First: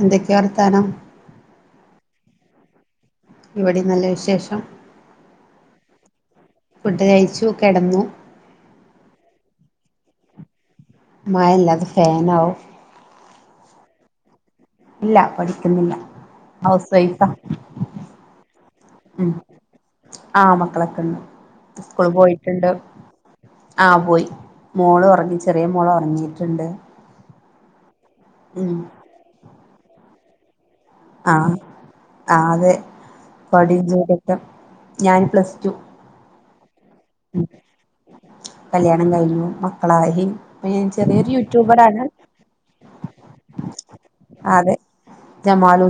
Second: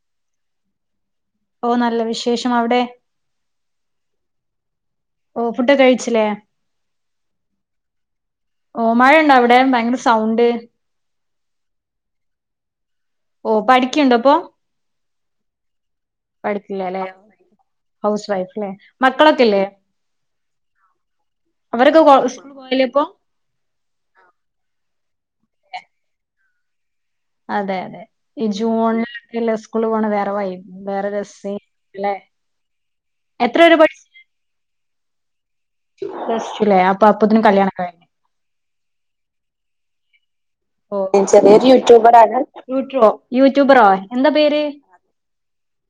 എന്തൊക്കെയ വർത്താനം ഓ നല്ല വിശേഷം അവിടെ ഇവിടെ നല്ല വിശേഷം ഓ ഫുഡക്കെ കഴിച്ചില്ലേ ഫുഡ് കയിച്ചു കെടന്നു ഓ മഴയുണ്ട അവിടെ ഭയങ്കര സൗണ്ട് മയല്ലത് ഫേനാവും ഓ പഠിക്കണ്ടോ ഇപ്പൊ ഇല്ല പഠിക്കുന്നില്ല പഠിക്കില്ല ഹൗസ് ലേ വൈഫാ ഹൗസ് വൈഫ് ലേ ഉം മക്കളൊക്കെല്ലേ ആ മക്കളൊക്കെണ്ട്. സ്കൂള് സ്കൂൾ പോയിട്ടുണ്ട് പോയല്ലേ ഇപ്പൊ ആ പോയി മോളൊറങ്ങി ചെറിയ മോളൊറങ്ങിട്ടുണ്ട്. അതെ അതെ ഈ ജൂണിലൊക്കല്ലെ സ്കൂള് പോണത് വേറെ വൈ ആ ആ അതെ എത്ര [unintelligible] ഞാൻ പ്ലസ്ടു [unintelligible] ജുലൈ അ കല്യാണം കഴിഞ്ഞു. മക്കളായി ഓ ചെറിയൊരു യൂട്യൂബറാണ്, [unintelligible] യൂട്യൂബറോ എന്താ പേര്? ജെമാലൂ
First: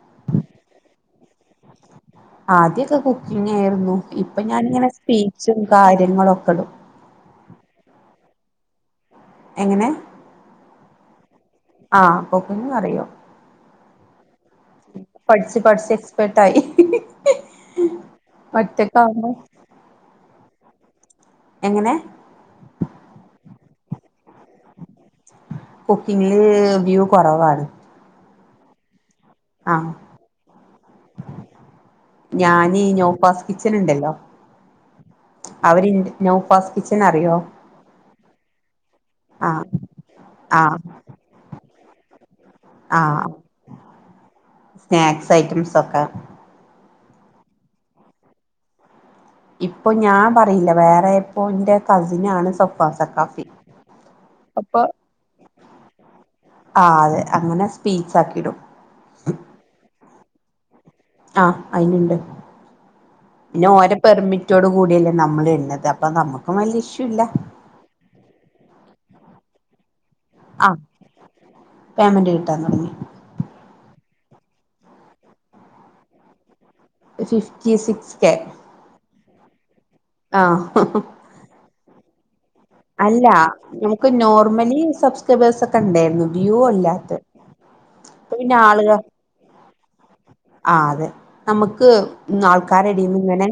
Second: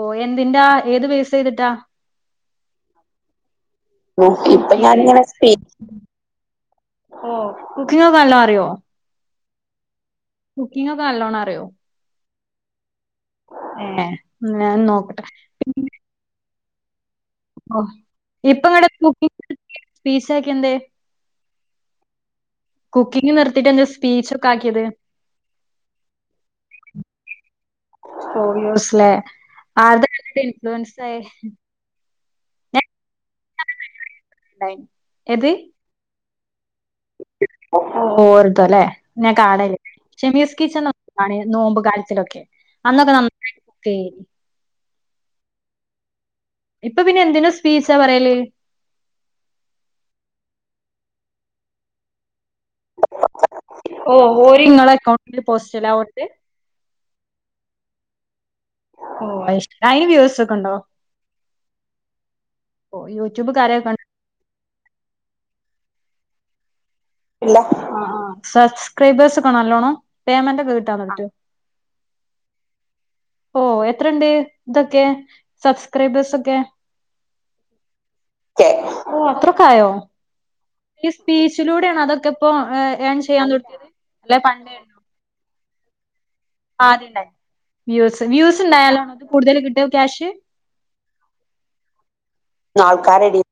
ഓ എന്തിൻ്റാ ഏത് ബേസ് ചെയ്തിട്ടാ ആദ്യൊക്കെ കുക്കിങ്ങായിരുന്നു ഇപ്പൊ ഞാനിങ്ങനെ സ്പീച്ചും കാര്യങ്ങളൊക്കെടും. ഓ കുക്കിംഗ് ഒക്കെ നല്ലൊറിയോ എങ്ങനെ കുക്കിംഗ് ഒക്കെ നല്ലോണ ആ കുക്കിങ് അറിയും. ഏ ഞാൻ നോക്കട്ടെ പഠിച്ച് പഠിച്ച് പിന്നെ എക്സ്പേർട്ട് ആയി ഓ ഇപ്പ ഒറ്റക്കാവുമ്പോ [unintelligible] എങ്ങനെ കുക്കിംഗ് നിർത്തിയിട്ട് ന്താ സ്പീച്ച് ഒക്കെ ആക്കിയത് കുക്കിങ്ങില് വ്യൂ കൊറവാണ് ഓ യൂസ്ല ആരടെ കണ്ടട്ട് ഇൻഫ്ലൂയൻസ് ആയേ ഞാൻ നോഫാസ് കിച്ചൻണ്ടല്ലോ, ഉണ്ടായിന് അവര് ൻ്റെ നോഫാസ് ഓർത്തോല്ലേ ഞാൻ ആഹ് കാടല്ലേ ഷെമീസ് ആഹ് കിച്ചൺ [unintelligible] നോമ്പ് കാര്യത്തിലൊക്കെ അന്നൊക്കെ ആഹ് നന്നായിക്ക സ്നാക്സ് ഐറ്റംസക്കെ ഇപ്പൊ പിന്നെ എന്തിന്റെ സ്പീച്ചാ പറയല് ഇപ്പൊ ഞാൻ പറയില്ല വേറെ എപ്പോ ന്റെ കസിനാണ് [unintelligible] ഓഹ് ഓര് അപ്പൊ നിങ്ങളെ അക്കൗണ്ടിൽ പോസ്റ്റലാ ഓർത്ത് ആ അതെ അങ്ങനെ സ്പീച്ച് ആക്കിയിടും ഓ അയിന് വ്യൂസൊക്കെണ്ടോ. ആ അയിന്ണ്ട് യൂട്യൂബ് പിന്നെ കാരൊക്കെ ഓരോ പെർമിറ്റോട് കൂടിയല്ലേ നമ്മൾ ഇടണത് അപ്പം നമക്കും വല്യ ഇഷ് ആ ആ സബ്സ്ക്രൈബേഴ്സ്, കാണല്ലോണോ പേയ്മെന്റ് ഒക്കെ കിട്ടാ പറ്റോ മന്റ് കിട്ടാൻ തൊടങ്ങി ഓ എത്രണ്ട് ഇതൊക്കെ സബ്സ്ക്രൈബേഴ്സക്കെ ഫിഫ്റ്റി സിക്സ് കേ ഓ അത്രൊക്കെ ആയോ ഈ സ്പീച്ചിലൂടെയാണ്, അതൊക്കെ ഇപ്പോ ഏൺ അല്ല ചെയ്യാൻ തുടങ്ങിയത് നമുക്ക് അല്ലെ പണ്ടേ നോർമലി ഉണ്ടോ സബ്സ്ക്രൈബേഴ്സ് ഒക്കെ ണ്ടായിരുന്നു വ്യൂ ആദ്യം അല്ലാത്ത ഉണ്ടായി വ്യൂസ്, അപ്പൊ പിന്നെ വ്യൂസ് ആളുക ഉണ്ടായാലോണോ കൂടുതൽ കിട്ട ക്യാഷ് ആ അതെ നമ്മുക്ക് ആൾക്കാരെ എടന്ന് ആൾക്കാരെടി ഇങ്ങനെ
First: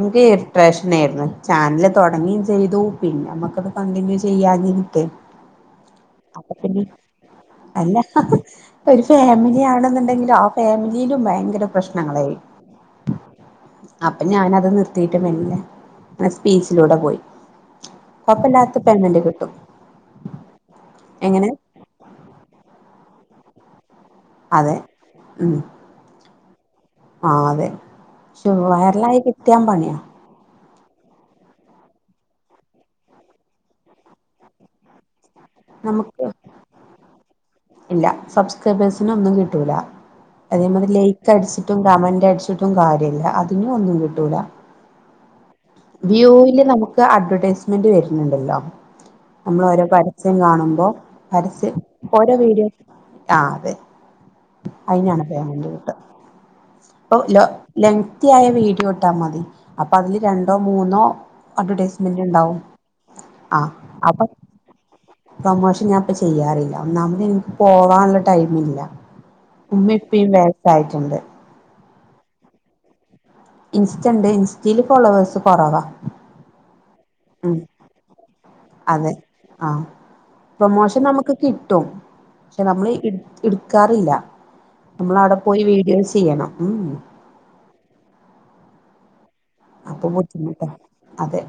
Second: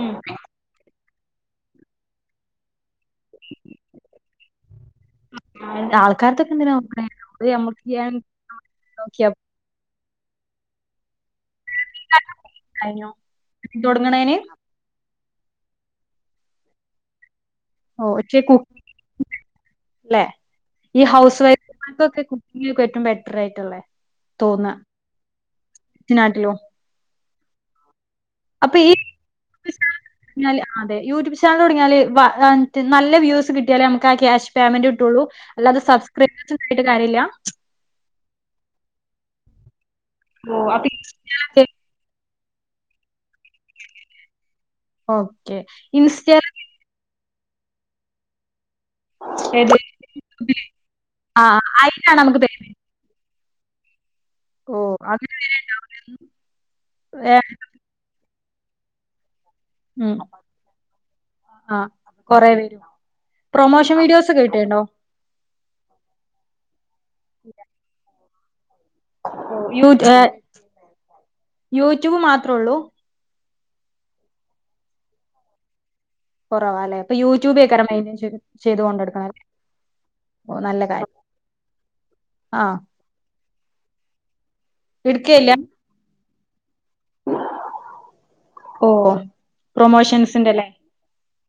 ഉം ഇറിട്രേഷന ആയിരുന്നു ചാനല് തുടങ്ങിയയും ചെയ്തു പിന്നെ നമ്മുക്കത് കണ്ടിന്യൂ ചെയ്യാഞ്ഞ കിട്ടെ ആൾക്കാരത്തൊക്കെ അപ്പൊ എന്തിനാ പിന്നെ നോക്കണേ അത് നമ്മക്ക് അല്ല ഏൺ ഒരു നോക്കിയ ഫാമിലി ആണെന്നണ്ടെങ്കില് ആ ഫാമിലിയിലും ഭയങ്കര പ്രശ്നങ്ങളായി കഴിഞ്ഞോ അപ്പൊ തുടങ്ങണേന് ഞാനത് നിർത്തിയിട്ടും മെല്ലേ ആ സ്പീച്ചിലൂടെ പോയി ഓ പക്ഷെ കുക്കിംഗ് കൊയപ്പല്ലാത്തപേയ്മെന്റ് കിട്ടും അല്ലെ ഈ ഹൗസ് എങ്ങനെ വൈഫമാർക്കൊക്കെ കുക്കിങ്ങിലക്ക ഏറ്റ ബെറ്റർയിട്ടല്ലേ അതെ ഉം ലോ ആ അതെവയറലായി കിട്ട്യാ [unintelligible] ഞ്ഞാല് അതെ യൂട്യൂബ് ചാനൽ തുടങ്ങിയാല് നല്ല വ്യൂസ് കിട്ടിയാലേ നമുക്ക് ആ ക്യാഷ് പേയ്മെന്റ് കിട്ടയുള്ളൂ അല്ലാതെ സബ്സ് നമുക്ക് [unintelligible] ആയിട്ട് കാര്യില്ല [unintelligible] അത ലൈക്ക് അടിച്ചിട്ടും കമന്റ്ടും [unintelligible] ട്ടും കാര്യല്ല അതിന ഒന്നും കിട്ടൂല ഓക്കെ ഇൻസ്റ്റ വ്യൂൽ നമുക്ക് അഡ്വെർടൈസ്മെന്റ് വരുന്നുണ്ടല്ലോ നമ്മൾ ഏത് ഓരോ പരസ്യം കാണുമ്പോ ആ പരസ്യം അയിലാണ് ഓരോ നമുക്ക് പേ വീഡിയോ ആ അതെ ഓ അങ്ങനെ വരെ [unintelligible] വീഡിയോ ട്ടാൽ മതി അപ്പൊ ഉം അതില് ര മൂന്നോ ആ അഡവർൈസ്മെന്റ് കൊറെ ഉണ്ടാവും വരും ആ പ്രൊമോഷൻ അപ്പൊ വീഡിയോസ് ഒക്കെ കിട്ടേണ്ടോ പ്രൊമോഷൻ ഞാൻപ്പ ചെയ്യാറില്ല ഒന്നാമതെ എനിക്ക് പോവോ ടൈമില്ല യൂ [unintelligible] യൂട്യൂബ് മാത്രേ ഉള്ളൂ ഇൻസ്റ്റണ്ട് ഇൻസ്റ്റൽ ഫോളോവേഴ്സ് കുറവാ കുറവാല്ലേപ്പൊ ഉം യൂട്യൂബക്ക [unintelligible] ചെയ്ത് അതെ കൊണ്ടണല്ലേ ആ പ്രൊമോഷൻ നമുക്ക് കിട്ടും ആ പക്ഷെ നമ്മള് എടുക്കാറില്ല നമ്മൾ അവിടെ എടുക്കയില്ല പോയി വീഡിയോസ് ചെയ്യണം ഉം ഓ അപ്പൊ പ്രൊമോഷൻസിന്റല്ല ബുദ്ധിമുട്ടാ അതെ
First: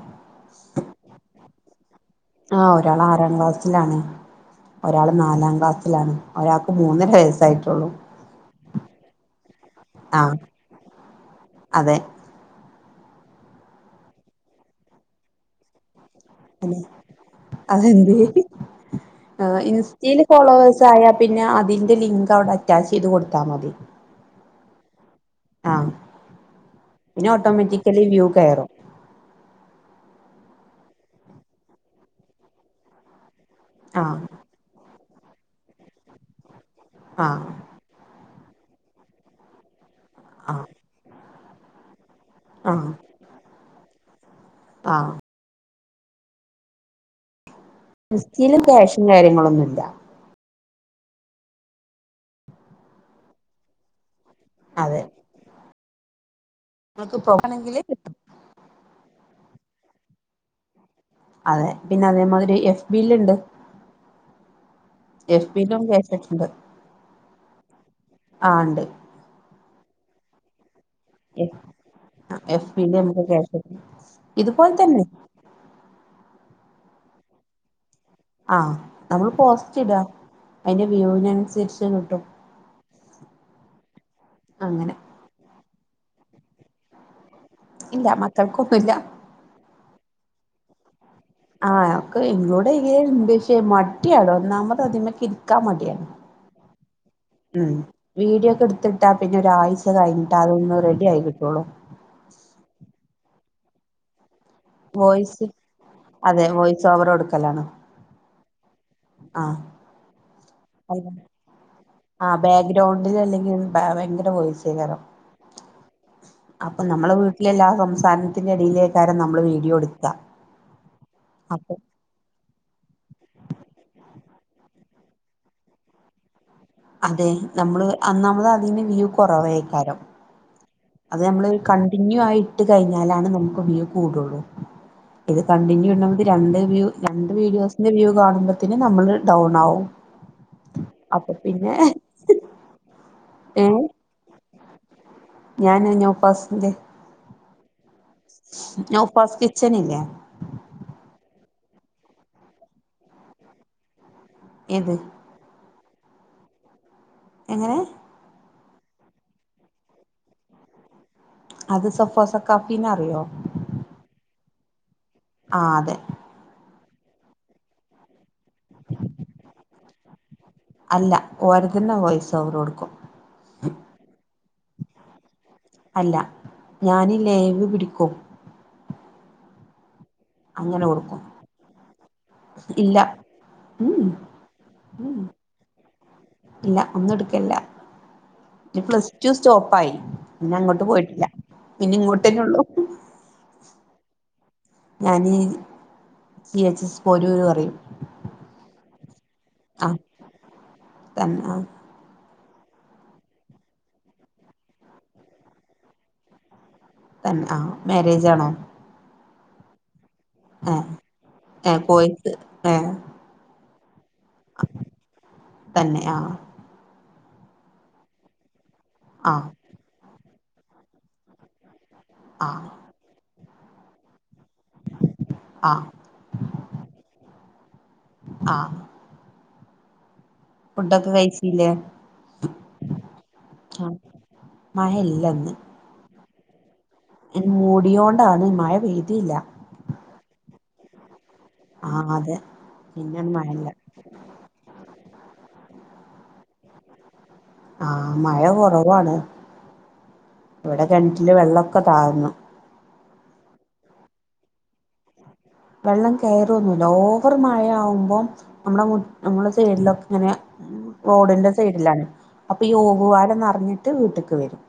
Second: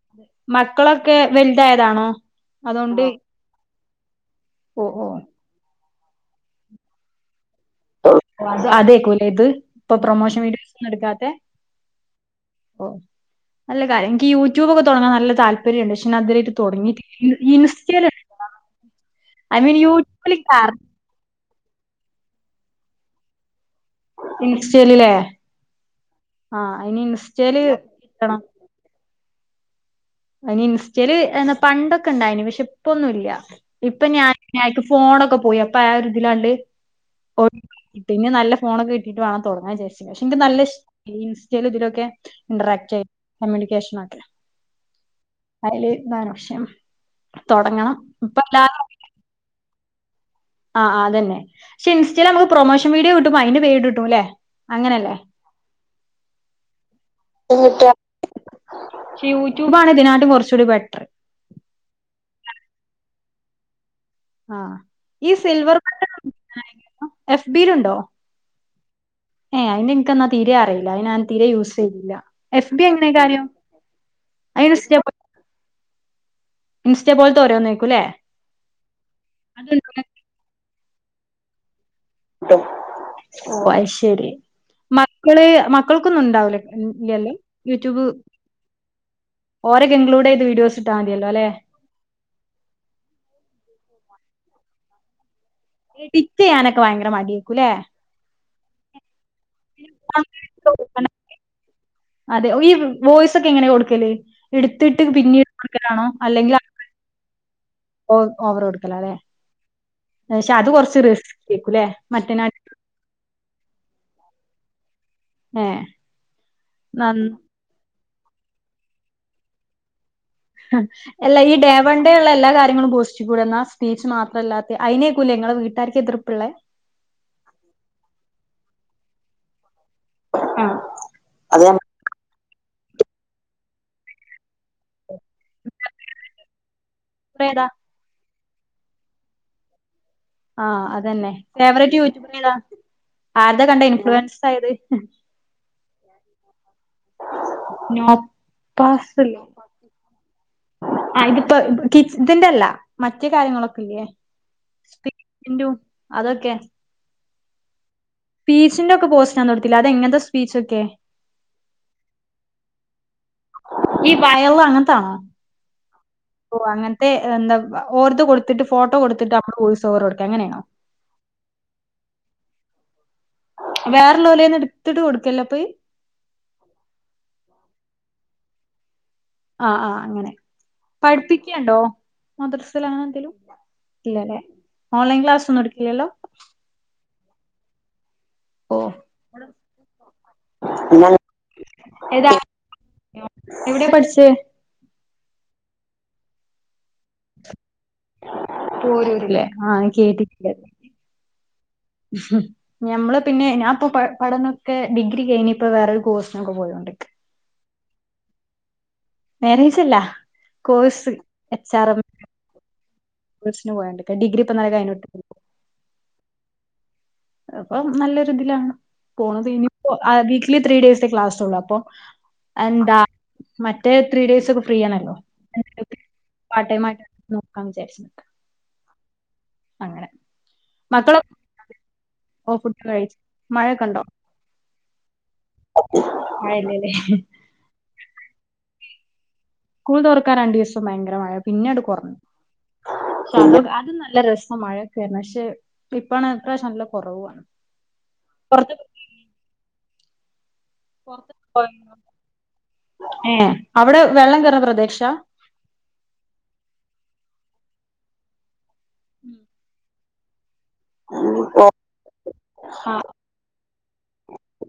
മക്കളൊക്കെ വലുത ആഹ് ഒരാൾ ആറാം ക്ലാസ്സിലാണ് ഓ ഓ ഒരാൾ നാലാം ക്ലാസ് ലാണ് ഒരാൾക്ക് മൂന്നര വയസ്സായിട്ട് [inaudible] അതക്കൂല്ല ഇത് ഇപ്പൊ ആഹ് പ്രൊമോഷൻ വീഡിയോസ് ഒും എടുക്കാ അതെ ഓ നല്ല കാര്യം എനിക്ക് യൂട്യൂബ് ഒക്കെ തുടങ്ങാൻ നല്ല താല്പര്യംുണ്ട് അതിലായിട്ട് പിന്നെ തുടങ്ങിട്ടില്ല ഇൻസ്റ്റ അതെന്ത് ഇൻസ്റ്റയിൽ ഫോളോവേഴ്സ് ആയാൽ പിന്നെ അതിന്റെ ലിങ്ക് അവിടെ അറ്റാച്ച് ചെയ്ത് കൊടുത്താൽ മതി ഇൻസ്റ്റലിലേ ആഹ് ആഹ ഇനി പിന്നെ ഇൻസ്റ്റല് ഓട്ടോമാറ്റിക്കലി വ്യൂ കണം കയറും ഇ ഇൻസ്റ്റൽ പണ്ടൊക്കെ ഇണ്ടായിന് പക്ഷെ ഇപ്പൊന്നുമല്ല ഇപ്പൊ ആഹ് ഞാൻ [unintelligible] ഫോണൊക്കെ പോയി അപ്പൊ ആ ഇതിലാണ്ട് ആഹ [unintelligible] നല്ല ഫോൺ കിട്ടീട്ട് വേണം [unintelligible] നല്ല ആഹ് [unintelligible] ഇന്ററാക്ട്യ കമ്മ്യൂണിക്കേഷന ഒക്കെ ആഹ അതില്ന്താനഷം ഇൻസ്റ്റയിൽ ക്യാഷും കാര്യങ്ങളൊന്നുമല്ല ആ് അതന്നെ പെ ഇസ്റ്റൽ നമുക്ക് പ്രൊമോഷൻ വീഡിയോ കിട്ടുമ്പോ അതിന്റെ പേര് കട്ടും അല്ലേ അങ്ങനെല്ലേ നങ്ങക്ക് പോകണെങ്കിലേ കിട്ടും പക്ഷ യൂട്യൂബാണ് ഇതിനട്ടും കുറച്ചുകൂടി ബെറ്റർ അതെ പിന്നെ അതേമാതിരി എഫ് ബിൽുണ്ട് ആ ഈ എഫ് സിൽവർ പിയിലും ബട്ടൺ കേണ്ട് എഫ് ബിയിലുണ്ടോ ആണ്ട് ഏ അയിന്റെ എനക്ക് എന്നാ തീരെ അറിയില്ല അയിന് ൻ തീരെ യൂസ് ചെയ്തില്ല എഫ് എഫ്ബി ബിയില് എങ്ങനെ നമുക്ക് കാര്യോ ക്യാഷ് ഇതുപോലെ തന്നെ ഇൻസ്റ്റആ പോലത്തെ ഓരോന്ന നക്കൂല്ലേ ആഹ് നമ്മൾ പോസ്റ്റ് ഇട അതിന്റെ വ്യൂവിനനുസരിച്ച് ഓ അയ് ശരി അങ്ങനെ മക്കളെ മക് മക്കൾക്കൊന്നും ഉണ്ടാവില്ല ഇല്ല ഇല്ല മക്കൾക്കൊന്നുംല്ല ഒരു ഇൻക്ലൂഡ് ചെയ്ത് വീഡിയോസ് ഇടാൻ എന്നോട് ചെയ്യാറുണ്ട് മടി അന്ന് എഡിറ്റ് ചെയ്യാനൊക്കെ ഭയങ്കര [unintelligible] മടിയേക്കൂല്ലേ മം വീഡിയോ ഓക എടുത്ത് ഇട്ട പിന്നെ ഒരാഴ്ച കഴിഞ്ഞിട്ടാ അതൊന്ന് റെഡി ആയി കിട്ടോള്ളു. [unintelligible] ക്കെങ്ങനെ കൊടുക്കല്ലേ. ഇടുത്തിട്ട് പിന്നീട് കൊടുക്കലാണോ അതെ അല്ലെങ്കിൽ വോയിസ് ഓവർ കൊടുക്കലാണ് [unintelligible] ലലെ ആഹ് പഷേ അത് കൊറച്ച് റിസ്ക്കെക്കുലെ മറ്റെ [unintelligible] വോയിസെക്കാരം അപ്പൊ നമ്മളെ നന്ന വീട്ടില എല്ലാ [unintelligible] ത്താനത്തിൻ്റെ എടെലെക്കാരം നമ്മൾ വീഡിയോ എടു [inaudible] എല്ല ഈ ഡേ വൺ ഡേ ള്ള എല്ലാ കര്യ പോസ്റ്റിക്കൂടെന്നാ സ്പീച്ച് മാത്രല്ലാതെ അയ്നേക്കുംല്ലെ ഇങ്ങളെ വീട്ടാർക്ക് എതിർപ്പ്‌ള്ളേ. അതെ നമ്മള് അന്നാമത് അതിന്ന് വ്യൂ കുറവേക്കാരം. ആഹ് അത് നമ്മളൊരു അതെ കണ്ടിന്യൂ ആയി ഇട്ട് കഴിഞ്ഞാലാണ് നമുക്ക് വ്യൂ കൂടോള്ളു. ഇത് കണ്ടിന്യൂ അഭിപ്രായം വ്യൂ രണ്ട് ഏതാ വീഡിയോസിന്റെ വ്യൂ കാണുമ്പോ ത്തിന് നമ്മള് ഡൗൺ ആവും. ആ അതന്നെ അപ്പൊ പിന്നെ ഫേവററ്റ് യൂട്യൂബറേന്താ ആരത കണ്ട ഇൻഫ്ലുവൻസ് ആയത്? ഞാന് [unintelligible] പാസ്സിന്റെ. നോ [unintelligible] നൗഫാസ് ല്ലെ കിച്ചൻ ഇല്ലേ അ ഇത് [inaudible] കിച്ച് ഇതിന്റെ അല്ല മറ്റേ കാര്യങ്ങളൊക്കെ ഇല്ലേ ഏത് സ്പീക്കിന്റോം അതൊക്കെ. എങ്ങനെ? സ്പീച്ചിന്റെ ക്കെ പോസ്റ്റ്‌ അന്ന് കൊടുത്തിലെ അതെങ്ങൻത്തെ സ്പീച്ചൊക്കെ? അത് സഫോസ കാഫി നെ അറിയോ? ഈ വയള് അങ്ങൻത്താണോ ആ അതെ ഓ അങ്ങനത്തെ എന്താ ഓർത്ത കൊട് കൊടുത്തിട്ട് ഫോട്ടോ കൊടുത്തിട്ട് വോയിസൊവർ കൊടുക്ക അ ങ്ങനെണോ? അല്ല ഓര് തന്നെ വോയിസ് ഓവർ കൊടുക്കും വേറെ ലോല്ലനെ ഇട്ത്തിട്ട് കൊടുക്കല്ലെപയ്. അല്ല ഞാന് ലേവ് പിടിക്കും. ആ ആ അങ്ങനെ അങ്ങനെ കൊടുക്കും പഠിപ്പിക്കണ്ടോ മദ്രസൽ ഇല്ല അങ്ങനെ എന്തേലും? ഉം ഇല്ലല്ലേ ഉം ഓൺലൈൻ ക്ലാസ് ഒന്നും എടുക്കില്ലല്ലോ? ഇല്ല ഒന്നും ഇടുക്കലില്ലാ. ഓ പ്ലസ് ടു സ്റ്റോപ്പായി പിന്നെ അങ്ങോട്ട് പോയിട്ടില്ല. പിന്നെ ഏതാ ഇങ്ങോട്ടന്നെ ഒള്ളൂ. എവിടെ പഠിച്ചെ? ഞാന് സി എച്ച് എസ് പോരൂർ പറയും. പോരൂർ ല്ലേ ആ ആഹ് കേട്ടിട്ടില്ല. തന്നെ ആഹ് ഞമ്മള് പിന്നെ ഞാൻ പ്പൊ പഠനംക്കെ ഡിഗ്രി കഴിഞ്ഞ് ഇപ്പോ വേറൊരു കോഴ്സിനൊക്കെ പോയോണ്ട് തൻ ആ മാരേജ് ആണോ? മാരേജ്ല്ലാ ഏഹ് കോഴ്സ് എച്ച് ഏഹ് ആർ എം [inaudible] കോഴ്സ് ഏഹ് [unintelligible] ഡിഗ്രി ഇപ്പന്നാരെ കഴിഞ്ഞിട്ടൊള്ളു? തന്നെ ആഹ് അപ്പം നല്ലൊരു ഇതിലാണ് പോണത് ആഹ് ഇനിപ്പോ വീക്കലി ത്രീ ഡേയ്സിലെ ക്ലാസൊള്ളു അപ്പൊ ആഹ് എന്താ മറ്റേ ത്രീ ഡേസ് തിന്ന് ഫ്രീ ആണല്ലോ ആഹ് [unintelligible] വിചാരിച്ച് നിക്ക ആഹ് അങ്ങനെ ഫുഡൊക്കെ മക്കള് കഴിച്ചില്ലേ ഓ ഫുഡ്‌ കയിച്ച് മഴയൊക്കെണ്ടോ? മഴ ഇല്ലെന്ന് ആ ഇല്ലല്ലേ [inaudible] ൻ മൂടിയോണ്ടാണ് മഴ പെയ്തീല്ലാ. [unintelligible] ക്കാൻ രണ്ട് ദിവസം ഭയങ്കര മഴ പിന്നാട് ആഹ് കൊറഞ്ഞു അതെ പിന്നാണ് മഴയില്ല അത് നല്ല രസ മഴ [unintelligible] ഷേ ഇപ്പാണ് ഇപ്രാവശ്യം നല്ല കൊറവണ്. ആ മഴ കൊറവാണ് വിടെ കിണിറ്റില് പുറത്ത് വെള്ളൊക്കെ താഴ്ന്നു. ഏ അവിടെ വെള്ളം കയറുന്ന പ്രദേശ? വെള്ളം കയറൊന്നുല്ല ഓവർ മഴ ആവു മ്പോം നമ്മടെ മു സൈഡ്ലൊക്ക റോഡിന്റെ സൈഡിലാണ് അപ്പൊ ഈ ആ ഓവുവാലം ന്നറിഞ്ഞിട്ട് വീട്ടക്ക് വരും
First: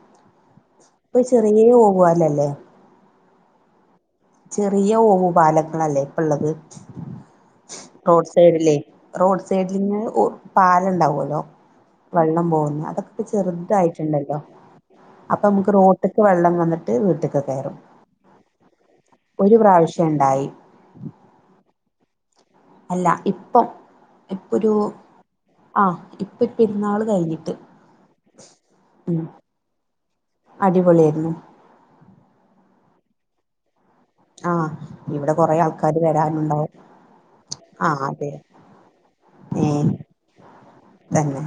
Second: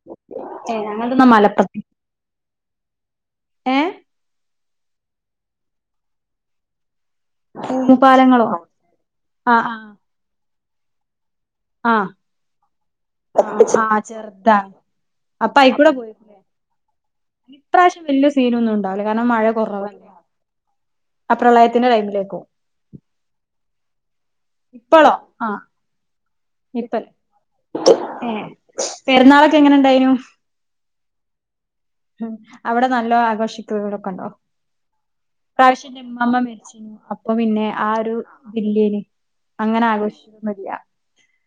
ഏ ഇപ്പൊ ഞങ്ങൾതൊന്നും ചെറിയ മലപ്രദേ ഒവാലല്ലേ ഏ ചെറിയ ഓഹു പാലക്കൾല്ലേ ഇപ്പ ഉള്ളത് റോഡ് പാലങ്ങളോ സൈഡില്ലേ റോഡ് ആ ആ സൈഡിൽ പാലുണ്ടാവല്ലോ ആ വെള്ളം പോകുന്നുഅതൊക്കെ ഇപ്പ ആ ചെറുതായിട്ടുണ്ടല്ലോ ചെറുതാണ് അപ്പൊ നമുക്ക് അയിക്കൂടെ റോട്ടക്ക് പോയിക്കൂടെ വെള്ളം വന്നിട്ട് വീട്ടക്ക് കയറും ഇപ്രാവശ്യം വലിയ സീനൊന്നും ഒരു പ്രാവശ്യം ഉണ്ടായി അപ പ്രളയത്തിന്റെ ടൈമിലേക്കും അല്ല ഇപ്പം ഇപ്പൊരു ആ ഇപ്പിരുന്നാള് ഇപ്പല്ലേ കഴിഞ്ഞിട്ട് ഏ ഉ പെരുന്നാളൊക്കെ എങ്ങനെ ഉണ്ടായിനു അടിപൊളിയ ആയിരുന്നു ഉം അവിടെ നല്ലോ ആഘോഷിക്കും ൊക്കെ ഉണ്ടോ ഇവിടെ കൊറേ ആൾക്കാര് പ്രാവശ്യന്റെ എ്മ്മ വരാനുണ്ടാവും മരിച്ചു അപ്പൊ പിന്നെ ആ ആഹ് ഒരു അതെ ഇല്ലേ നി അങ്ങനെ ഏഹ് ആഘോഷിച്ച മതിയാ തന്നെ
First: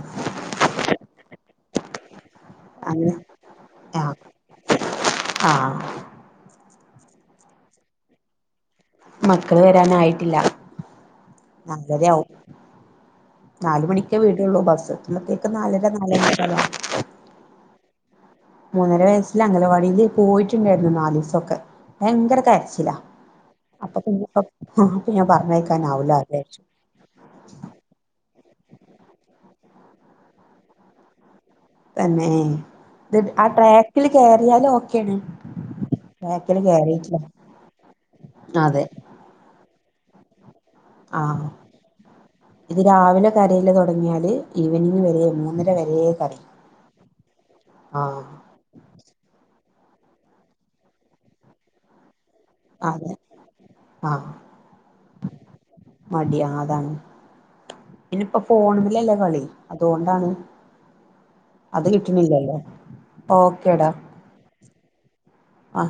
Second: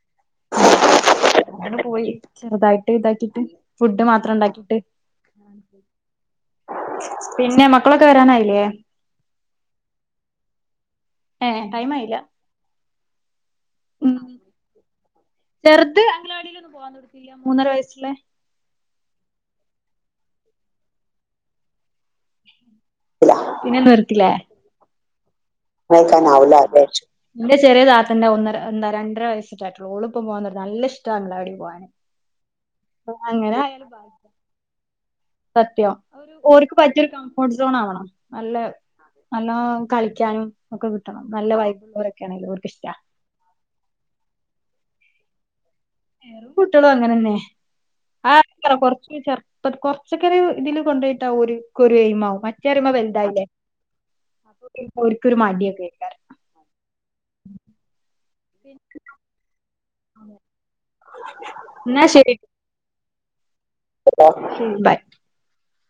പോയി ചെറുതായിട്ട് അങ്ങനെ ഇതാക്കിട്ട് ഫുഡ് ആഹ് മാത്രം ഇണ്ടാക്കിട്ട് ആഹ് പിന്നെ മക്കളൊക്കെ വരാനായില്ലേ മക്കള് വരാനായിട്ടില്ല ഏ ടൈം ആയില്ല നാല്ലരെയവും നാല് മണിക്ക ഉം വീടുള്ളൂ ബസ്സത്തേബേക്ക് നാലര ചെറുത് നാല അങ്ങനെയാ, മണിക്ക മൂന്നര വയസ്സിലെ മൂന്നര വയസ്സിൽ അംഗലവാടിൽ പോയിട്ടുണ്ടായിരുന്നു നാലല് ദിസക്കെ ഭയങ്കര കര അപ്പൊ പിന്നെ ഞ പറഞ്ഞ ന്റെ ചെറിയ താന്റെ ഒന്ന എന്താ രണ്ടര വയ ഇഷട്ട എളുപ്പം പോകുന്നത് നല്ല ഇഷ്ട അഖലാടി തന്നെ ഇ ആ ആയാലും ഭാഗ്യം ട്രാക്കിൽ കേയറിയാലും ഒ സത്യം ഓർക്ക് പറ്റിയരു കേറിയിട്ടില്ല കംഫോർട്ട് സോൺ ആവണം നല്ല അതെ നല്ല കളിക്കാനും ഒക്കെ ആ കിട്ടണം നല്ല വൈബുള്ളവരൊക്കെയാണെങ്കില് ഓർക്ക് ഇത് ഇഷ്ടാ രാവിലെ കരയില് തുടങ്ങിയാല് ഈവനിങ് വരെ മൂന്നര വ വറും കുട്ടികളും അങ്ങനെ തന്നെ ആഹ് ആ കൊറച്ച ചർ ഇപ്പൊ കൊറച്ചക്കറി ഇതില് കൊണ്ടപോയിട്ടാവ ഒരു ഒരു എയ്മാവും മറ്റേ അറിമ്മ അതെ വലുതായില്ലേ ആഹ് അപ്പ ഒരിക്കരു മടിയൊ കേക്കാരം ഇനി ഇപ്പൊ ഫോണില്ലല്ലേ കളി അതുകൊണ്ടാണ് അത് എന്നാ ശരി കിട്ടണില്ലല്ലോ ബൈ ആ